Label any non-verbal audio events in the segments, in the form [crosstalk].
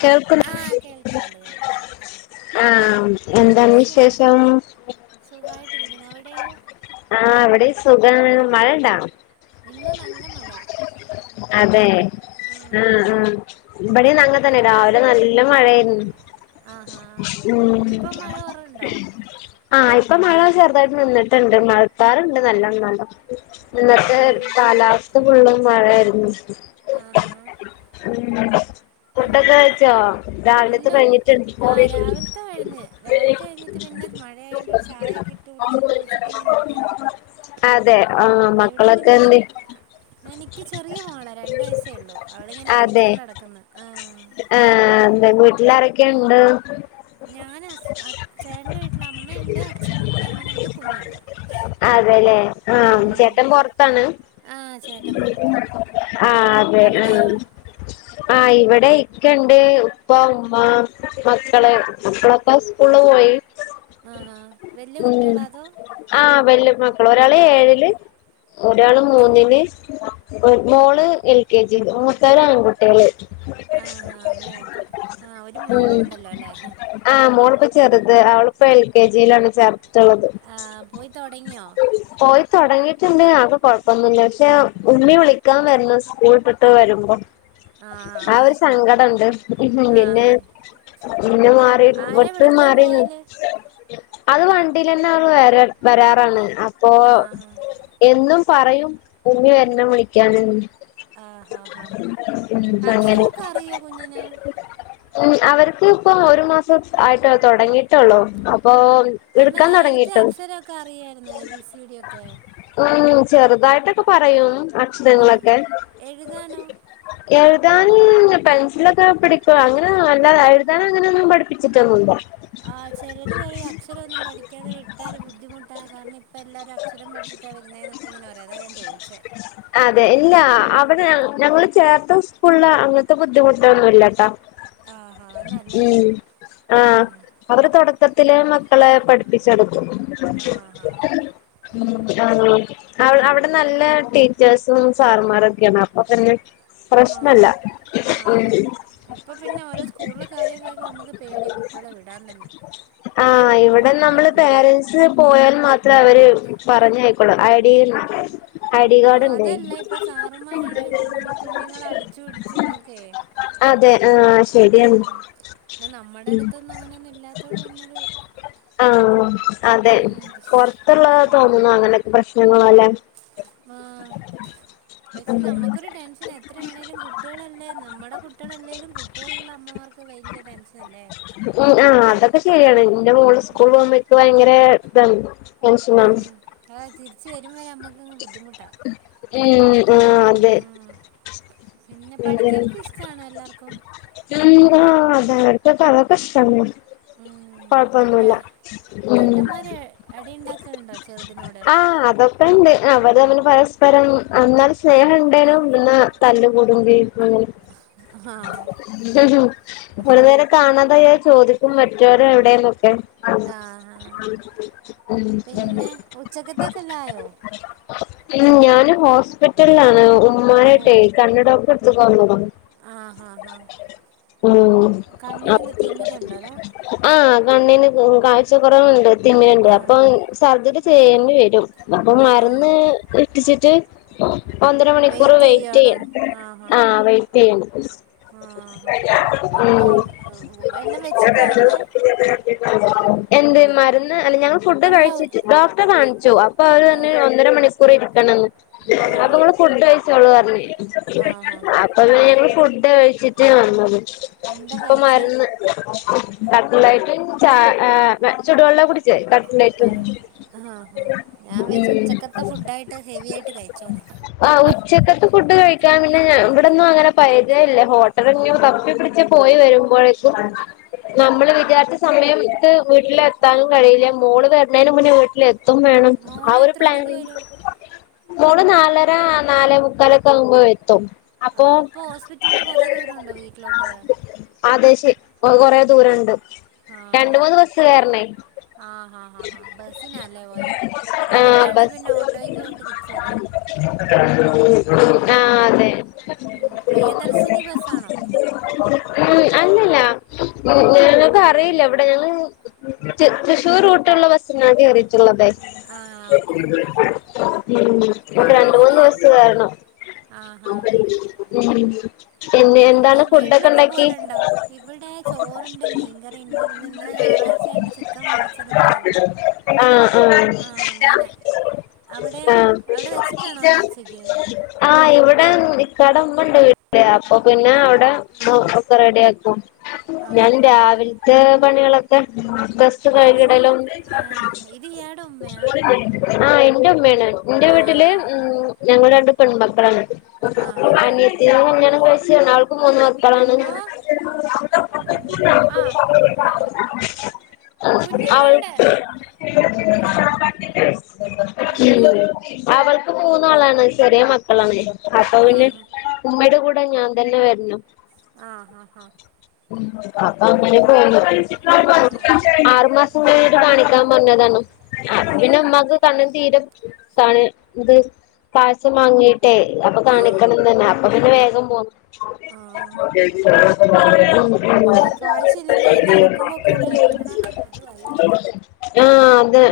കേൾക്കുന്നു ആഹ് കേൾക്കുന്നുണ്ട് കേൾക്കുന്നുണ്ട് ആഹ് എന്താണ് സു വിശേഷം സുഖായിട്ടിരിക്കുന്നു അവിടെയോ ആഹ് ഇവ്ടിം സുഖാണ് മഴണ്ടാ ഇന്ന് നല്ല മഴ അതെ ഉം അഹ് അഹ് ഇവിടെ ന്നങ്ങത്തന്നെ രാവ്ലെ നല്ല മഴെ ഉം ആഹാ ഉം ഇപ്പം മഴ കൊറവുണ്ടോ ആഹ് ഇപ്പൊ മഴ ചെറ്തായിട്ട് നിന്നിട്ടുണ്ട് മഴക്കാറിണ്ട് നല്ലോ ന്നാലും ഇന്നത്തെ കാലാവസ്ഥ ഫുള്ള് മഴാര്ന്നു ആഹാ ഉം ഉം ഇല്ല ഉ കഴിഞ്ഞിട്ടുണ്ട് ആഹ് രാവിൽത്തെ കഴിഞ്ഞ് രാവിത്തൈഞ്ഞിട്ട് പിന്നെ മഴേണ്ടൊരു ചായെക്കിട്ട് കുടിച്ച് കുളിച്ചിട്ട് ഇങ്ങനെ ഇരിക്കുന്നു അതെ എവിടേലും കേറി മക്കളൊക്കെന്തെ എനിക്ക് ചെറിയേ മോള രണ്ട് വയസേള്ളൂ അവളിങ്ങനെ അതെ കളിച്ചോണ്ടടക്ക്ന്ന് ആഹ് അതെ വീട്ടിലാരൊക്കെണ്ട് ഞാൻ ഹസ് അചേട്ൻ്റെ വീട്ലാ അമ്മെണ്ട് അച്ഛനിണ്ട് ഞാനിണ്ട് കുഞ്ഞിണ്ട് അതെല്ലേ ആഹ് ചേട്ടൻ പൊർത്താണ് ആ ചേട്ടൻ പുറത്താ ആഹ് അതെ അവിടെയോ ഉം ആഹ് ഇവെടെ ഇക്കെണ്ട് ഉപ്പ ഉമ്മ മക്കള് മക്കളൊക്കെ സ്കൂള്ള് പോയി ആഹാ വലിയ ഉം കുട്ടികളാ അതോ ആഹ് വെല്ല്യേ മക്കള് ഒരാള് ഏഴില് ഒരാള് മൂന്നില് മോള് എൽ കെ ജി മൂത്തര് ആൺകുട്ട്യേള് ആഹാ മോ അപ്പം ആ ഒരു മോളും ഉം ഉണ്ടല്ലോ അല്ലേ ആഹ് മോളിപ്പോ ചെറിത് അവളിപ്പോ എൽ കെ ജിലാണ് ചേർ ത്തത് ആ പോയി തുടങ്ങിയോ പോയിത്തൊടങ്ങിട്ടിണ്ട് കൊഴപ്പൊന്നുല്ല പഷെ ഉമ്മി വിളിക്കാൻ വര്ണം സ്കൂളിട്ടിട്ടെ വരുമ്പം ആ ആഹ് ഒരു സങ്കടണ്ട് പിന്നെ ആഹാ പിന്നെ മാറി ആരെ ഒട്ടും വിളിക്കാൻ മാറിന്ന് പോവാല് അത് വണ്ടിലെന്നെ അവള് വരാ വരാറാണ് അപ്പൊ ആഹാ എന്നും പറയും ഉമ്മി വര്ണം വിളിക്കാനിന്ന് ആഹ്ഹഹ അങ്ങനെ അക്ഷരൊക്കെ അറിയോ കുഞ്ഞിന് ഉം അവർക്ക് ഇപ്പൊ ഒരു മാസം ആയിട്ടെള്ളൂ തൊടങ്ങീട്ടൊള്ളു അപ്പൊ അല്ല എടുക്കാൻ നേര്ത്തെ തുടങ്ങിട്ട് അക്ഷരൊക്കെ അറിയായിരുന്നോ എ ബി സി ഡ്യൊക്കെ ഉം ചെറ്തായിട്ടൊക്കെ പറയും ആ അക്ഷരങ്ങളൊക്കെ എഴുതാനോ എഴ്താന് പെൻസിലൊക്കെ പിടിക്കും അങ്ങനെ അല്ലാതെ എഴ്താനങ്ങനൊന്നും പഠിപ്പിച്ചിട്ടൊന്നുല്ല ആഹ് ചെലര് പറെം അക്ഷരൊന്നും പഠിക്കാതെ വിട്ടാല് ബുദ്ധിമുട്ടാ കാര്ണം ഇപ്പെല്ലാരും അ ക്ഷരം പഠിച്ചിട്ടാ വരുന്നേന്നൊക്കിങ്ങനെറയും അതാ ഞാൻ ചോയ്ച്ചേ അതെ ഇല്ല അവിടെ ഞങ്ങള് ചേർത്ത സ്കൂള്ള് അങ്ങൻത്തെ ബുദ്ധിമുട്ടൊന്നുല്ലട്ട ആഹ് ആഹ് അത് നല്ലാര്യം ആഹ് അവര് തൊടക്കത്തിലെ മക്കളെ പഠിപ്പിച്ചൊടുക്കും ആഹാ ഉം ആഹ് അവ അവടെ നല്ല ടീച്ചേഴ്സും സാറമാരൊക്കെയാണ് അപ്പൊ തന്നെ ആഹ് ആഹ് ആഹ് ആഹ് ഇപ്പൊ പിന്നെ ഓരോ സ്കൂളിലെ കാര്യൊക്കെ കേക്കു നമക്ക് പേട്യാ കുട്ട്യളെ വിടാൻ തന്നെ ആഹ് ഇവിടെ നമ്മള് ഉം പേരൻ്റസ് പോയാൻ മാത്ര അവര് പറഞ്ഞായ് കുള്ളൂ ഐ ഡീം ആഹ് അതല്ല ഇപ്പ സാറുമാരാണേങ്കിലും കു കുഞ്ഞുങ്ങളെ അടിച്ചു ഇടിച്ചുന്നൊക്കെ അതെ ആഹ് ശരിയാണ് ഉം പിന്നെ നമ്മുടെ അടുത്തൊന്നും അങ്ങനെയൊന്നും ഇല്ലാത്തൊണ്ട് പിന്നൊരു ആഹ് അതെ ഉം പൊറത്തുള്ളതാ ഉം തോന്നുന്നു അങ്ങനൊക്കെ പ്രശ്നങ്ങള് അല്ലെ ആഹ് പക്ഷെ നമ്മുക്കൊരു ടെൻഷനാ എത്രാണേലും കുട്ടികളല്ലേ നമ്മുടെ കുട്ടികളല്ലേലും കുട്ടികളുള്ള അമ്മമാർക്ക് വല്ല്യ ടെൻഷൻ അല്ലേ ഉം ആഹ് അതൊക്കെ ശരിയാണ് ഇന്റെ മോള് സ്കൂൾ ഉം പോകുമ്പ ഇക്ക് ഭയങ്കര ഇതാണ് ടെൻഷനാണ് ഉം അവാ തിരിച്ച് വരുവരെ നമ്മുക്കങ്ങ് ബുദ്ധിമുട്ടാ ഉം ആഹ് അതെ ഉം പിന്നെ പഠിക്കാനൊക്കെ ഇഷ്ടാണോ എല്ലാർക്കും ഉം ആഹ് ബർക്കൊക്കെ അതൊക്കെ ഇഷ്ടാണ് ആഹ് ഉം ഒരാ കൊഴപ്പൊന്നുല്ല ഉം ഏട്ടന്മാര് അടി ഇണ്ടാക്കൽ ണ്ടോ ചെറുതിനോട് അഹ് ഇണ്ട് അവര് തമ്മില് പരസ്പരം എന്നാല് സ്നേഹം ഇണ്ടേനും ന്നാ ആഹ് [unintelligible] കാണാതായാ ചോദിക്കും മറ്റാരെവടെന്നൊക്കെ ആഹ് ആഹ് പിന്നെ ഉച്ചക്കത്തേക്കെല്ലാം ആയോ [unintelligible] ഉം ഞാന് ഹോസ്പിറ്റലിലാണ് ഓഹ് ഉമ്മാനിട്ടെ കണ്ണ് ഡോക്ടറെ അടുത്ത്ക്ക് വന്നതാ ആഹ് ആഹ് ആഹ് ഉം അ കണ്ണിനെന്താ തിമിരണ്ടോ അതോ ആഹ് കണ്ണിന് കാഴ്ച കൊറവുണ്ട് തിമിരണ്ട് ആഹ് അപ്പം സർജറി ചെയ്യണ്ടി വരും അപ്പൊ ആഹ് മരുന്ന് ഉറ്റിച്ചിട്ട് ഒന്നര മണിക്കൂറ് വെയിറ്റ് വെയ് ചെയ്യാണോ റ്റയ്യും ആഹാ ആഹ് വെയിറ്റയ്യും ആഹാ അപ്പൊ ഉം എല്ലാം വെച്ചിട്ടാ വന്നേ എന്ത് മരുന്ന് അല്ല ഞങ്ങ ഫുഡ് അല്ല ഉ കഴിച്ചിട്ട് ഡോക്ടറെ കാണിച്ചു അപ്പൊ അവര് പറഞ്ഞു ആഹ് ഒന്നര മണിക്കൂർ ഇരിക്കണംന്ന് അപ്പൊ നിങ്ങള് ഫുഡഴിച്ചോളു പറഞ്ഞ് ആഹ് ആഹ് അപ്പ പിന്നെ ഞങ്ങള് ഫുഡ് കഴിച്ചിട്ട് വന്നത് എന്താ ഇപ്പൊ കഴിച്ചേ മരുന്ന് കട്ടലയ്റ്റും ചാ എഹ് എഹ് ചുടുവെള്ള കുടി ചെ കട്ലെറ്റും ആഹ് ആഹാ ഞാൻ ഉം വിചാരിച്ചു ഉച്ചക്കത്തെ ഫുഡായിട്ട് ഹെവി ആയിട്ട് കഴിച്ചോന്ന് ആഹ് ഉച്ചക്കത്തും ഫുഡ് കഴിക്കാൻ പിന്നെ ഇവിടൊന്നും അങ്ങനെ പരിചയല്ല ഹോട്ടല് ഇഞ്ഞ് തപ്പി പിടിച്ച് പോയി വരുമ്പോഴേക്കും നമ്മള് വിചാരിച്ച സമയത്ത് വീട്ടിലെത്താനും കഴിയില്ല മോള് വരണേന് മുന്നേ വീട്ടിലെ ത്തും വേണം ആ മോള് ഒരു എത്ര മണിക്ക് പ്ലാനിംഗ് വരും മോള് നാലര നാലേ മുക്കാലൊക്കെ ആകുമ്പോ എത്തും ആഹ് അപ്പൊ ഹോസ്പ്പിറ്റൽന്ന് കൊറേ ദൂര ഉണ്ടോ വീട്ടിലോട്ട് ആതേ ശി കൊറേ ദൂരണ്ട് രണ്ട് മൂന്ന് ആഹ് ബസ് കേറണേ ആഹ് ആഹ് ആഹ് ബസ്സിനാല്ലേ പോയേ ആഹ് അട്ത്താണേ ബസ് പിന്നെ ഓട്ടോയ്ക്ക് പോയിട്ട് തിരിച്ചു വരായിരുന്നു [unintelligible] ആഹ് അതെ ഉം പ്രിയദർശിനി ബസ്സാണോ അല്ലല്ല ഞങ്ങള്ക്കറിയില്ല ഇവിടെ ഞങ്ങള് റ്റ് തൃശൂര് റൂട്ട് ള്ള ബസ്സ് ഞാൻ കേറി ഉം ആഹ് ഓക്കെ ഓക്കെ ഒര് രണ്ട് പിന്നെ മൂന്ന് വേറെ ബസ്സ് കേറണം ആഹാ ഉം പിന്നെ വീട്ടിലൊക്കെ പോലണ്ടോ ഇവിടെ ചോറുണ്ട് മീൻകറിണ്ട് പിന്നെ ഇന്നലെ ഞായറാഴ് ചേണ്ട് ചിക്കൻ മേടിച്ചതുണ്ടായിരുന്നു ആഹ് അങ്ങനെ അവിടെയോ ആഹ് അവിടെ വെച്ചിട്ടാണോ വന്നെ ഉച്ചയ്ക്ക് ആഹ് ഇവിടെ ഇക്കാടെ ഉമ്മണ്ട് വീട്ടില് അപ്പൊ പിന്നെ അവിടെ ഉമ്മ ഒക്കൊപ്പ റെഡിയാക്കും ഞാൻ ആഹാ രാവിലത്തെ പണികളൊക്കെ ദസ് ഇത് ഇങ് കൈകിടലും ആഹ് ഇത് ഇയാടെ ഉമ്മയാ ആഹ് എന്റെ ഉമ്മയാണ് ഇന്റെ വീട്ടില് ആഹ് ഞങ്ങൾ രണ്ട് പെൺമക്കളാണ് ആഹ് ആഹ് ഹാ ത്തിനെ കല്യാണം കഴിച്ചേണ് അവൾക്ക് മൂന്ന് മക്കളാണ് ഓ ആഹ് ആഹാ [inaudible] കുഞ്ഞിവിടെണ്ട് അവൾക്ക് ആഹ് പിന്നെ അവൾക്ക് മൂന്നാളാണ് ചെറിയ മക്കളാണ് അപ്പൊ പിന്നെ ആഹാ ഉമ്മയുടെ കൂടെ ഞാൻ തന്നെ വരണം ആഹ് ഹ ഹ [inaudible] അപ്പ അങ്ങനെക്കാണ് ആഹ് ആറു മാസം കഴിഞ്ഞിട്ട് കാണിക്കാൻ പറഞ്ഞതാണ് അപ്പം പിന്നെ ആഹ് ഉമ്മാക്ക് കണ്ണിന് തീരെ എത്താണ് ഇത് കാഴ്ച മങ്ങി ട്ടെ അപ്പൊ ആഹ് ആഹ് കാണിക്കണംന്ന് തന്നെ അപ്പൊ പിന്നെ വേഗം പോന്നു ആഹ് ഉം ഉം ആഹ് കാഴ്ചയില്ലെങ്കി ഈ നടക്കുമ്പോക്കെ എവിടേലും വീണാ പിന്നെ അതുവായി ആഹ് അതെ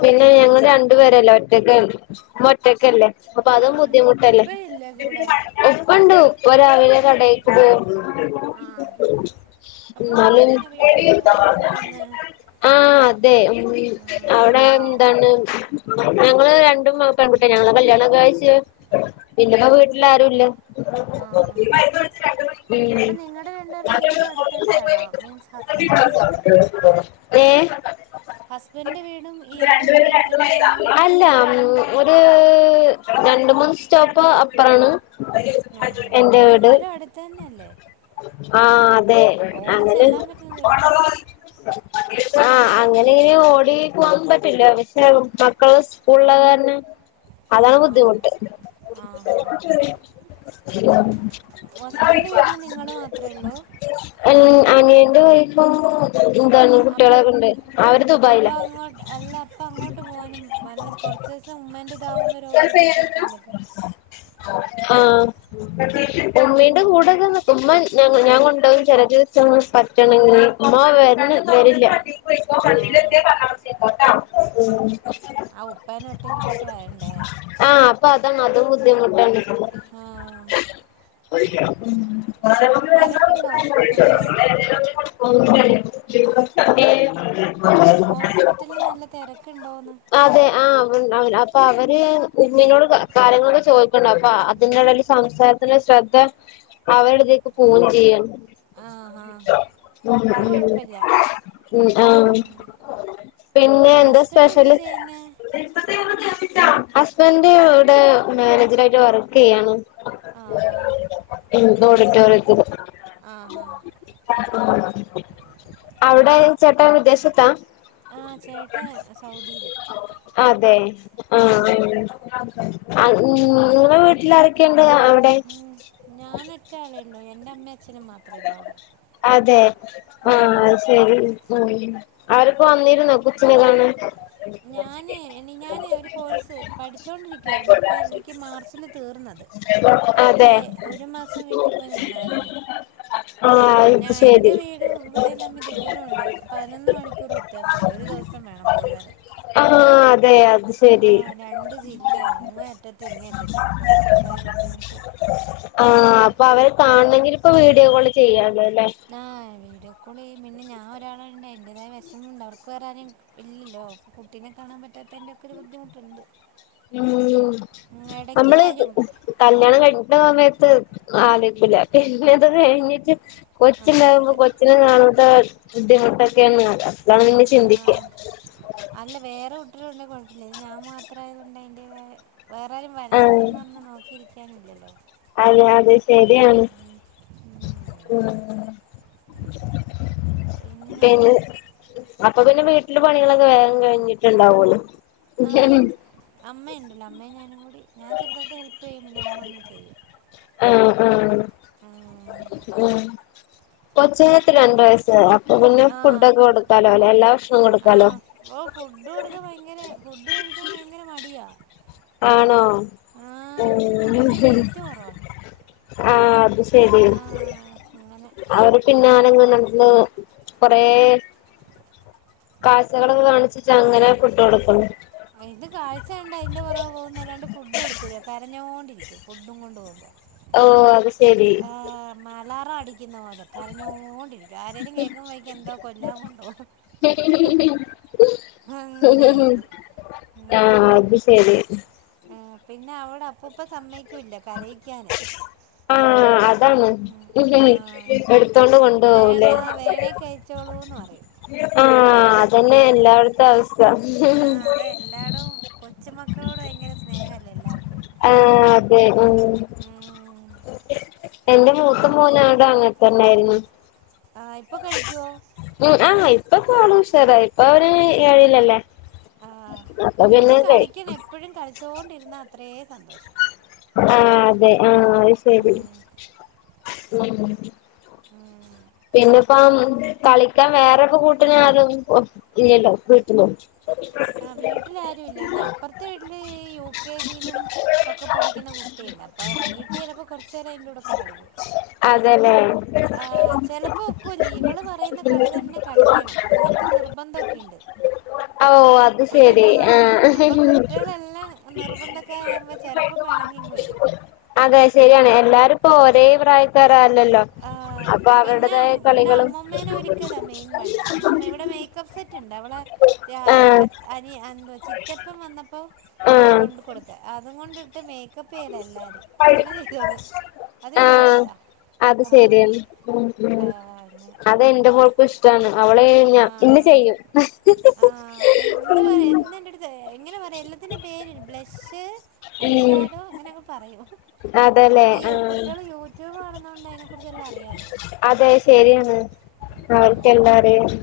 പിന്നെ ഞങ്ങൾ രണ്ടു പേരല്ലെ ഒറ്റക്കേ ഇമ്മ ഒറ്റക്കല്ലേ അപ്പൊ അതും ആഹ് ബുദ്ധിമുട്ടല്ലേ ഉപ്പയില്ലേ കൂടെ ഉപ്പണ്ട് ഉപ്പ രാവിലെ കടയി ക്ക് പോ ആഹ് അപ്പൊ ഇന്നാലും ഉമ്മന്നെയാണോ വീട്ടിലെ ജോലിയെല്ലാം ചെയ്യുന്നെ ആഹ് അതെ ഉം ആഹ് അവിടെ ആഹ് പാവം എന്താണ് ഞങ്ങള് രണ്ടും പെൺകുട്ട്യാ ഞങ്ങളെ കല്യാണം കഴിച്ച് പിന്നെപ്പോ വീട്ടില ആരുംല്ലാ ആഹ് അപ്പൊ നിങ്ങടെ രണ്ടുപേരുടെ വീടും അടുത്തടുത്താണോ മീൻസ് ഹസ്ബൻന്റെ വീടും [inaudible] ഉം ഏ ഹസ്ബൻന്റെ വീടും ഇയാടെ വീടും അടുത്തടുത്താണോന്ന് അല്ല മൂ ഒര് രണ്ട് മൂന്ന് സ്റ്റോപ്പ് അപ്പറാണ് ആഹ് ആഹ് എന്നാലും അടുത്ത് തന്നെയല്ലേ ആഹ് അതെ അങ്ങനെണ്ട് ഓടിച്ചെല്ലാൻ പറ്റുന്ന ദൂരത്താ ആഹ് അങ്ങനെ ഇങ്ങനെ ഓടി പോവാന്നൊന്നും പറ്റില്ല പക്ഷെ മക്കള് സ്കൂള് ള്ള കാരണം [inaudible] അതാണ് ആഹ് ബുദ്ധിമുട്ട് ആഹാ ഹസ്ബൻഡിന്റെ വീട്ടില് നിങ്ങള് മാത്രേ ഉള്ളൂ എൻ അനിയന്റെ വൈഫും എന്താണ് അപ്പൊ കുട്ടികളൊക്കെ ഉണ്ട് അവര് അപ്പ ദുബായില അങ്ങോട്ട് അല്ല അപ്പ അങ്ങോട്ട് പോവാനും വല്ല കുറച്ചീസം ഉമ്മാന്റിതാവും വരോ വീട്ടിൽ പോയി നിക്കാൻ പറ്റില്ല ആഹ് ഉമ്മീന്റെ ഉം കൂടെക്കെ നി ഉമ്മ ഞ ഞ കൊണ്ടോകും ചില ദിവസ പറ്റണങ്കി ഉമ്മാ വര്ണ് വരില്ല ആഹ് ഉം ആഹ് ഉപ്പാനെ ഒറ്റക്ക് ഇട്ടിട്ട് വരണ്ടേ ആഹ് അപ്പൊ അതാണ് അതും ബുദ്ധിമുട്ടാണ് ആഹ് ഉം തിരക്കുണ്ടോ ഒന്ന് ഹോസ്പിറ്റലില് രണ്ടും ഏത ഹോസ്പിറ്റലില് നല്ല തെരക്കണ്ടോന്ന്? അതെ ആ അവ ണ്ടാകുല അപ്പൊ അവൻ ഉമ്മിനോട് കാര്യങ്ങളൊക്കെ ചോദിക്കണ്ട് അപ്പൊ അതിന്റെടേല് സംസാരത്തിന്റെ ശ്രദ്ധ അവരടുത്തേക്ക് പോവും ചിയ്യും. ആഹാ ഉം അത് കുഴപ്പമില്ല ഉം ഉം ആഹ്. പിന്നെ എന്താ ഹസ്ബൻഡ് എന്താ സ്പെഷ്യല്? ചെയ്യുന്നേ ഹസ്ബൻഡ് ഇവിടെ മാനേജരായിട്ട് വർക്കെയ്യാണ്. ആഹാ [unintelligible] ഓടിറ്റോറിയത്തില് ആഹാ അവിടെ ചേട്ടൻ വിദേശത്ത? ആഹ് ചേട്ടേ സൗദില്. അതെ. ആഹ് ആഹ് നിങ്ങളെ വീട്ടിലാരൊക്കെയിണ്ട് ആഹ് അവി ഉ ഞാനോറ്റ ആളെ ള്ളു എന്റമ്മേം അച്ഛനും മാത്രം. അതെ ആ ആഹ് ശേ ശരി, അവരിപ്പോ വന്നിരുന്നോ കൊച്ചിനെ കാണൻ? ഞാന് ഇ ഞാന് ഒരു കോഴ്സ് പഠിച്ചോണ്ടിരിക്കുവായിരുന്നു. അപ്പൊ എനിക്ക് മാർച്ചില് തീർന്നത്. അപ്പേ അതെ ഒരു മാസം വീട്ടി പോയി നിന്നായിരുന്നു. ആഹ് അത് ഞൻ എന്റെ ശരി വീടും ഇവിടെം തമ്മി ദൂരണ്ട് പതിനൊന്ന് മണിക്കൂർ വ്യ ത്യാസണ്ട് ഒരു ദിവസം വേണം പോയി വരാൻ. ആഹ് അതെ അത്. ആ ശരി രണ്ട് ജില്ലയ അങ്ങെ അറ്റത്തു ഇങ്ങെ അറ്റത്തു അപ്പ അതിന്റേതായ ബുദ്ധിമുട്ട് ആഹ് അപ്പൊ അവരെ കാണണെങ്കിലി പ്പൊ വീഡിയോ കോള് ചെയ്യാലോ ല്ലേ? ആ വീഡിയോ കോൾ ചെയ്യും. പിന്നെ ഞാൻ ഒരാളായോണ്ട് അതിന്റെതായ വെശമുണ്ട് അവർക്ക് വേറാരേം ഇല്ലല്ലോ കുട്ടിനെ കാണാൻ പറ്റാത്തതിന്റെക്കെ ഒരു ബുദ്ധിമുട്ട്ണ്ട്. ഉം. നമ്മള്. വരും കല്യാണം കഴിക്കിന്ന സമയത്ത് ആലോയിക്കുല, പിന്നത് കഴിഞ്ഞിട്ട്, ആഹ് കൊച്ചിണ്ടാകുമ്പോ അതെ കൊച്ചിന കാണാത്ത ബുദ്ധിമുട്ടൊക്കെയ [unintelligible] ചിന്തിക്ക ആഹ് അല്ല വേറെ കുട്ട്യളുണ്ടെ കുഴപ്പല്ല. ഇത് ഞാൻ മാത്രായതോണ്ട് അതിന്റേതായ വേറാരും ആഹ് വരാനുണ്ടെന്ന് പറഞ്ഞ് നോക്കിയിരിക്കാനുല്ലല്ലോ? അതെ അതെ ശരിയാന്ന്. ഉം അങ്ങനെ. പിന്നെ? അപ്പൊ പിന്നെ വീട്ടില് പണികളൊക്കെ വേഗം കഴിഞ്ഞിട്ട്ണ്ടാവല്ലോ.? ആഹ് അമ്മ ഉണ്ടല്ലോ അമ്മയും ഞാനും കൂടി ഞാൻ ചെറുതായിട്ട് ഹെല്പ് ചെയ്യും പിന്നെ അമ്മ അങ്ങ് ചെയ്യും. ആഹ് ആഹ്. ഉം കൊച്ചു നേത്രാ രണ്ടു വയസ്. അപ്പൊ പിന്നെ ആഹ് ഫുഡോക്കെ കൊടുക്കാലോ ല്ലെ? എല്ലാ ഭക്ഷണോം കൊടുക്കാലോ? ആഹ് ഓ ഫുഡ് കൊടുക്കാൻ ഭയങ്കര ഫുഡ് കഴിക്കാൻ ഭയങ്കര മടിയാ. ആണോ ആഹ് ഏഹ് അതുകൊണ്ട് വെയിറ്റ് [unintelligible] കുറവാ ആഹ്അത് ശരി ആഹ് അങ്ങനെ അവര് പിന്നാനങ്ങ മൻസിലാവ കൊറേ. കായ്ച്ചകള് കാണിച്ച്അങ്ങനെ ഫുഡ് കൊടുക്കുന്നു. ഇത് കാഴ്ച കണ്ട് അതിന്റെ പോറ കെ പോകുന്നല്ലാണ്ട് ഫുഡ് കൊടുക്കൂല്ല കരഞ്ഞോണ്ടിരിക്കും ഫുഡും കൊണ്ട് പോകുമ്പോ. ഓ അത് ശെ ആഹ്‌ മലാറം അടി കിന്ന പോലെ കരഞ്ഞോണ്ടിരിക്കും. ആരേലും കേക്കുമ്പയ് ക്കും എന്താ കൊല്ലാം കൊണ്ടോവാ. അങ്ങനെയാണിത് ആഹ്അത് ശരി ആ പിന്നെ അവടെ അപ്പുപ്പൻ സമ്മയ്ക്കുല്ല കരയിക്കാന്. ആഹ് അതാണ് ഉം ആഹ് എടുത്തോണ്ട് കൊണ്ടു പോവൂല്ലേ? വേണേ ആഹ് വേണേ കഴിച്ചോളൂന്ന് പറയും ആഹ് അതന്നെ എല്ലായിടത്തും അവസ്ഥ. ല്ലാടും കൊച്ചുമക്കളോട് ഭയങ്കര സ്നേഹല്ലേ എല്ലാർക്കും. ഏ ഉം ഉം എന്റെ മൂത്ത മോനും അങ്ങനെത്തന്നായിരുന്നു. ആഹ് ഇപ്പൊ കഴിക്ക്യോ ഉ ആഹ് ഇപ്പൊക്കോള്ഉഷേറായി ഇപ്പ അവന് ഏഴ്ലല്ലേ ആഹ് ഇതിന് കളിക്കണം എപ്പോഴും കളിച്ചോണ്ടിക്കും അത്രേ സന്തോഷം ആഹ്അതെ ആഹ് ശരി ഉം ഉം പിന്നെപ്പം കളിക്കാൻ വേറെക്കെ കൂട്ടിനാരും ഇല്ലല്ലോവീട്ട് ന്നു ആഹ് വീട്ടിലാരുല്ല പിന്നെ അപ്പറത്തെ വീട്ടില് യു കെ ജിയിലും ഒക്കെ പഠിക്കുന്ന കുട്ടിയുണ്ട് അപ്പ വൈകിട്ട് ചിലപ്പോ കുറച്ച്നേരം അയിന്റെ കൂടെക്കെ കളിക്കും അതല്ലെ ആ ചെലപ്പോ ഒക്കൂല്ല ഇവള് പറയുന്ന കളി തന്നെ കളിക്കണം അങ്ങനത്തെ നിർബന്ധക്കെയുണ്ട് ഓ അത് ശരി അപ്പൊ ആഹ് കുട്ട്യാളെല്ലാം നിർബന്ധക്കാരകുമ്പോ ചെലപ്പോ പെണങ്ങിങ്ങ് വരും അതെ ശരിയാണ് എല്ലാരുപ്പോ ഒരേ പ്രായക്കാരവൂല്ലല്ലോ ആഹ് പിന്നെ ഇവിടെ അമ്മൂമ്മേനെ ഒരുക്കല മെയിൻ പണി അമ്മൂമ്മ ഇവിടെ മേക്കപ്പ് സെറ്റ്ണ്ട് അവളെ അ ആഹ് അ അരി അന്ത ചിറ്റപ്പം വന്നപ്പോ ആഹ് കൊണ്ട് കൊടുത്ത അതും കൊണ്ടിട്ട് മേക്കപ്പ് ചെയ്ത എല്ലാ രിംഅങ്ങനെ ചെയ്തോളു അത് ആഹ് വല്ല്യഇഷ്ട അത് ശെരിയാണ് ഉം ആഹ് ആങ്ങനെ ഉം ഇഷ്ടാണ് അവള് ഞ ഇന്ന് ആഹ് ചെയ്യും ആഹ്എന്ന്പറയാ എന്നും എന്റെ ട്ത്ത് എങ്ങനെ പറയാ എല്ലാത്തിന്റെ പേര് ബ്ലഷ് ഉം ഐശടോ അങ്ങനെക്കെ പറയൂ അതല്ലേ ഈ ആഹ് കുട്ട്യാള് യൂട്യൂബ് കാണുന്നോണ്ടായിന് അതെ ശരിയാണ് അവർക്കെലാം ഉം അറിയാം